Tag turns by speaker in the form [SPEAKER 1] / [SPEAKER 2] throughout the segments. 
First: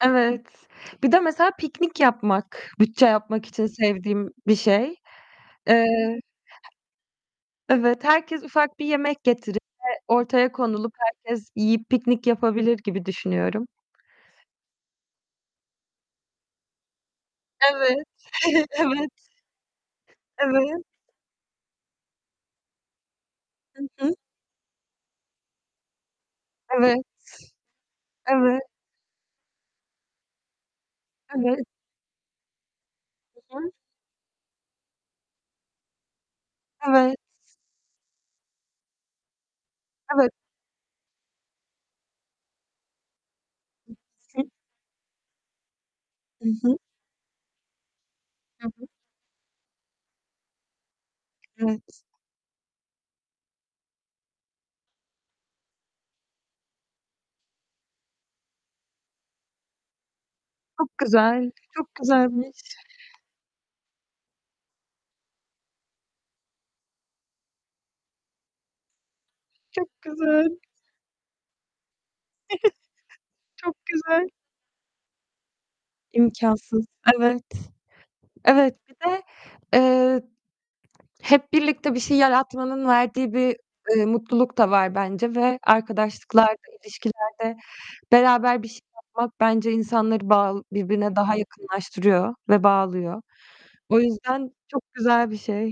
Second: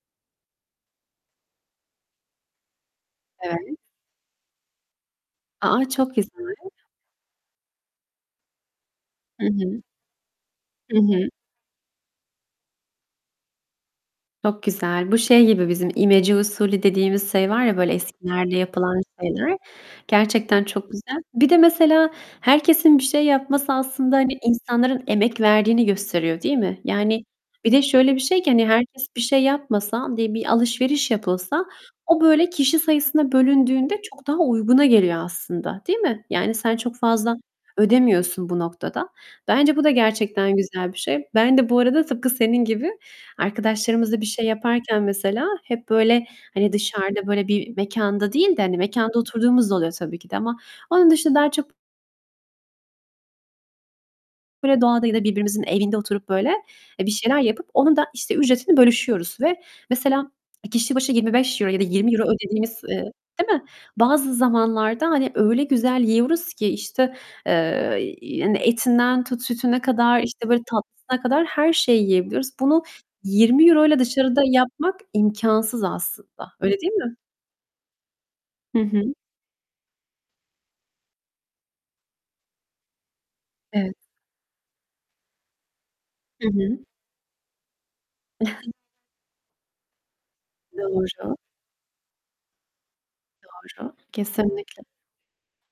[SPEAKER 1] Evet. Bir de mesela piknik yapmak, bütçe yapmak için
[SPEAKER 2] Evet.
[SPEAKER 1] sevdiğim bir şey.
[SPEAKER 2] A a, çok
[SPEAKER 1] Eee
[SPEAKER 2] güzel!
[SPEAKER 1] Evet. Herkes ufak bir yemek
[SPEAKER 2] Hı
[SPEAKER 1] getirip
[SPEAKER 2] hı.
[SPEAKER 1] de ortaya konulup
[SPEAKER 2] Hı hı.
[SPEAKER 1] herkes yiyip piknik yapabilir gibi düşünüyorum.
[SPEAKER 2] Çok güzel. Bu şey gibi bizim, imece usulü dediğimiz şey var ya, böyle,
[SPEAKER 1] Evet.
[SPEAKER 2] eskilerde yapılan
[SPEAKER 1] Evet.
[SPEAKER 2] şeyler. Gerçekten
[SPEAKER 1] Evet.
[SPEAKER 2] çok güzel. Bir de mesela herkesin bir şey yapması
[SPEAKER 1] Hı hı.
[SPEAKER 2] aslında, hani, insanların emek verdiğini gösteriyor, değil mi?
[SPEAKER 1] Evet.
[SPEAKER 2] Yani bir de şöyle bir şey ki,
[SPEAKER 1] Evet.
[SPEAKER 2] hani, herkes bir şey yapmasa, di bir alışveriş
[SPEAKER 1] Evet.
[SPEAKER 2] yapılsa o böyle kişi sayısına
[SPEAKER 1] Hı hı.
[SPEAKER 2] bölündüğünde çok daha uyguna geliyor aslında, değil mi? Yani sen çok
[SPEAKER 1] Evet.
[SPEAKER 2] fazla ödemiyorsun bu noktada. Bence bu da
[SPEAKER 1] Evet.
[SPEAKER 2] gerçekten güzel bir şey. Ben de bu arada tıpkı senin gibi arkadaşlarımızla bir şey
[SPEAKER 1] [unintelligible]
[SPEAKER 2] yaparken mesela hep, böyle,
[SPEAKER 1] Hı
[SPEAKER 2] hani,
[SPEAKER 1] hı.
[SPEAKER 2] dışarıda böyle bir mekanda değil de,
[SPEAKER 1] Hı
[SPEAKER 2] hani,
[SPEAKER 1] hı.
[SPEAKER 2] -mekanda oturduğumuz da oluyor tabii ki de ama onun dışında daha çok
[SPEAKER 1] Evet.
[SPEAKER 2] böyle, doğada ya da birbirimizin evinde oturup böyle, eee, bir şeyler yapıp onun da, işte, ücretini bölüşüyoruz. Ve mesela kişi
[SPEAKER 1] Çok
[SPEAKER 2] başı yirmi
[SPEAKER 1] güzel.
[SPEAKER 2] beş euro ya da
[SPEAKER 1] Çok
[SPEAKER 2] €20
[SPEAKER 1] güzelmiş.
[SPEAKER 2] ödediğimiz, eee, değil mi, bazı zamanlarda, hani, öyle güzel yiyoruz ki, işte, eee, hani, etinden tut sütüne
[SPEAKER 1] Çok
[SPEAKER 2] kadar, işte,
[SPEAKER 1] güzel.
[SPEAKER 2] böyle tatlısına kadar her şeyi yiyebiliyoruz. Bunu yirmi
[SPEAKER 1] Çok
[SPEAKER 2] euro'yla
[SPEAKER 1] güzel.
[SPEAKER 2] dışarıda yapmak imkânsız aslında. Öyle
[SPEAKER 1] İmkânsız.
[SPEAKER 2] değil mi?
[SPEAKER 1] Evet. Evet,
[SPEAKER 2] Hı
[SPEAKER 1] bir
[SPEAKER 2] hı.
[SPEAKER 1] de, eee, hep birlikte bir şey yaratmanın verdiği bir,
[SPEAKER 2] Evet.
[SPEAKER 1] eee, mutluluk da var bence ve
[SPEAKER 2] Hı
[SPEAKER 1] arkadaşlıklarda,
[SPEAKER 2] hı.
[SPEAKER 1] ilişkilerde beraber bir şey yapmak bence insanları bağl birbirine daha
[SPEAKER 2] Doğru.
[SPEAKER 1] yakınlaştırıyor ve bağlıyor.
[SPEAKER 2] Doğru.
[SPEAKER 1] O yüzden
[SPEAKER 2] Kesinlikle.
[SPEAKER 1] çok güzel bir şey.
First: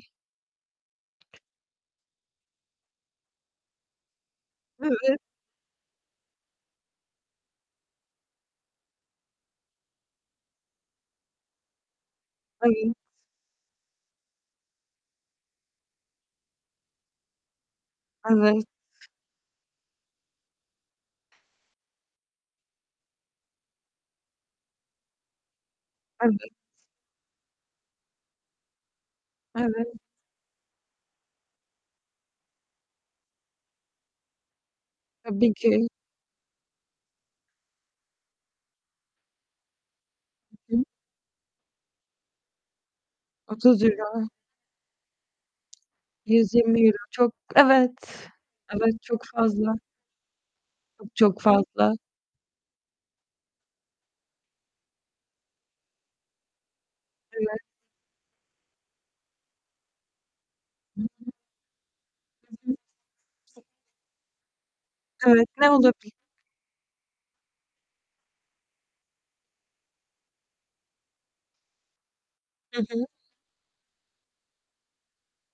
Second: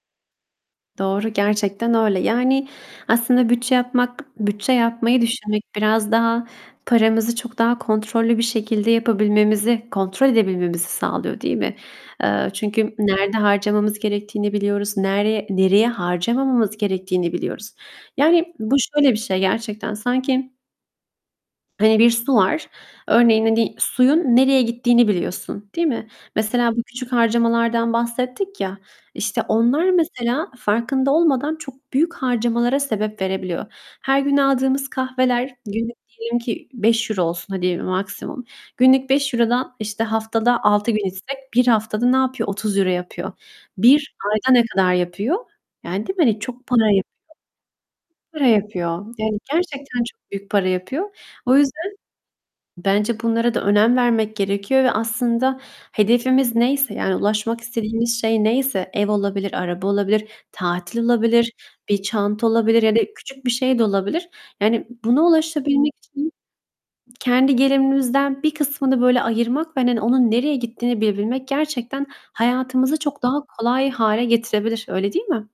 [SPEAKER 2] Doğru. Gerçekten öyle. Yani, aslında bütçe yapmak bütçe
[SPEAKER 1] Evet.
[SPEAKER 2] yapmayı düşünmek biraz daha paramızı çok daha kontrollü bir şekilde yapabilmemizi, kontrol edebilmemizi sağlıyor, değil mi? Eee,
[SPEAKER 1] Evet.
[SPEAKER 2] çünkü nerede harcamamız gerektiğini biliyoruz. Nereye nereye harcamamamız gerektiğini biliyoruz. Yani,
[SPEAKER 1] Evet.
[SPEAKER 2] bu şöyle bir şey gerçekten; sanki hani, bir su var. Örneğin, hani, suyun nereye gittiğini biliyorsun, değil mi?
[SPEAKER 1] Evet.
[SPEAKER 2] Mesela bu küçük harcamalardan bahsettik ya, işte, onlar
[SPEAKER 1] Evet.
[SPEAKER 2] mesela farkında olmadan çok büyük harcamalara sebep verebiliyor. Her gün aldığımız kahveler
[SPEAKER 1] Tabii ki.
[SPEAKER 2] günlük diyelim ki €5 olsun hadi maksimum. Günlük €5'dan, işte, haftada
[SPEAKER 1] Hı hı.
[SPEAKER 2] 6 gün içsek 1 haftada ne yapıyor? €30 yapıyor.
[SPEAKER 1] otuz
[SPEAKER 2] 1
[SPEAKER 1] euro.
[SPEAKER 2] ayda ne kadar yapıyor? Yani, değil mi, hani,
[SPEAKER 1] yüz
[SPEAKER 2] çok
[SPEAKER 1] yirmi
[SPEAKER 2] para
[SPEAKER 1] euro
[SPEAKER 2] yapıyor.
[SPEAKER 1] çok Evet.
[SPEAKER 2] Para
[SPEAKER 1] Evet,
[SPEAKER 2] yapıyor.
[SPEAKER 1] çok
[SPEAKER 2] Yani
[SPEAKER 1] fazla.
[SPEAKER 2] gerçekten çok büyük para
[SPEAKER 1] Çok
[SPEAKER 2] yapıyor.
[SPEAKER 1] çok
[SPEAKER 2] O yüzden
[SPEAKER 1] fazla.
[SPEAKER 2] bence bunlara da önem vermek gerekiyor. Ve aslında hedefimiz neyse, yani ulaşmak
[SPEAKER 1] Evet.
[SPEAKER 2] istediğimiz şey neyse; ev olabilir, araba olabilir, tatil
[SPEAKER 1] Hı hı.
[SPEAKER 2] olabilir, bir çanta
[SPEAKER 1] Hı hı.
[SPEAKER 2] olabilir ya da küçük bir
[SPEAKER 1] [unintelligible]
[SPEAKER 2] şey de olabilir. Yani, buna
[SPEAKER 1] Evet, ne
[SPEAKER 2] ulaşabilmek
[SPEAKER 1] olabilir?
[SPEAKER 2] için kendi gelirimizden bir kısmını böyle ayırmak ve, hani, onun nereye gittiğini bilebilmek gerçekten
[SPEAKER 1] Hı
[SPEAKER 2] hayatımızı
[SPEAKER 1] hı.
[SPEAKER 2] çok daha kolay hâle getirebilir, öyle değil mi?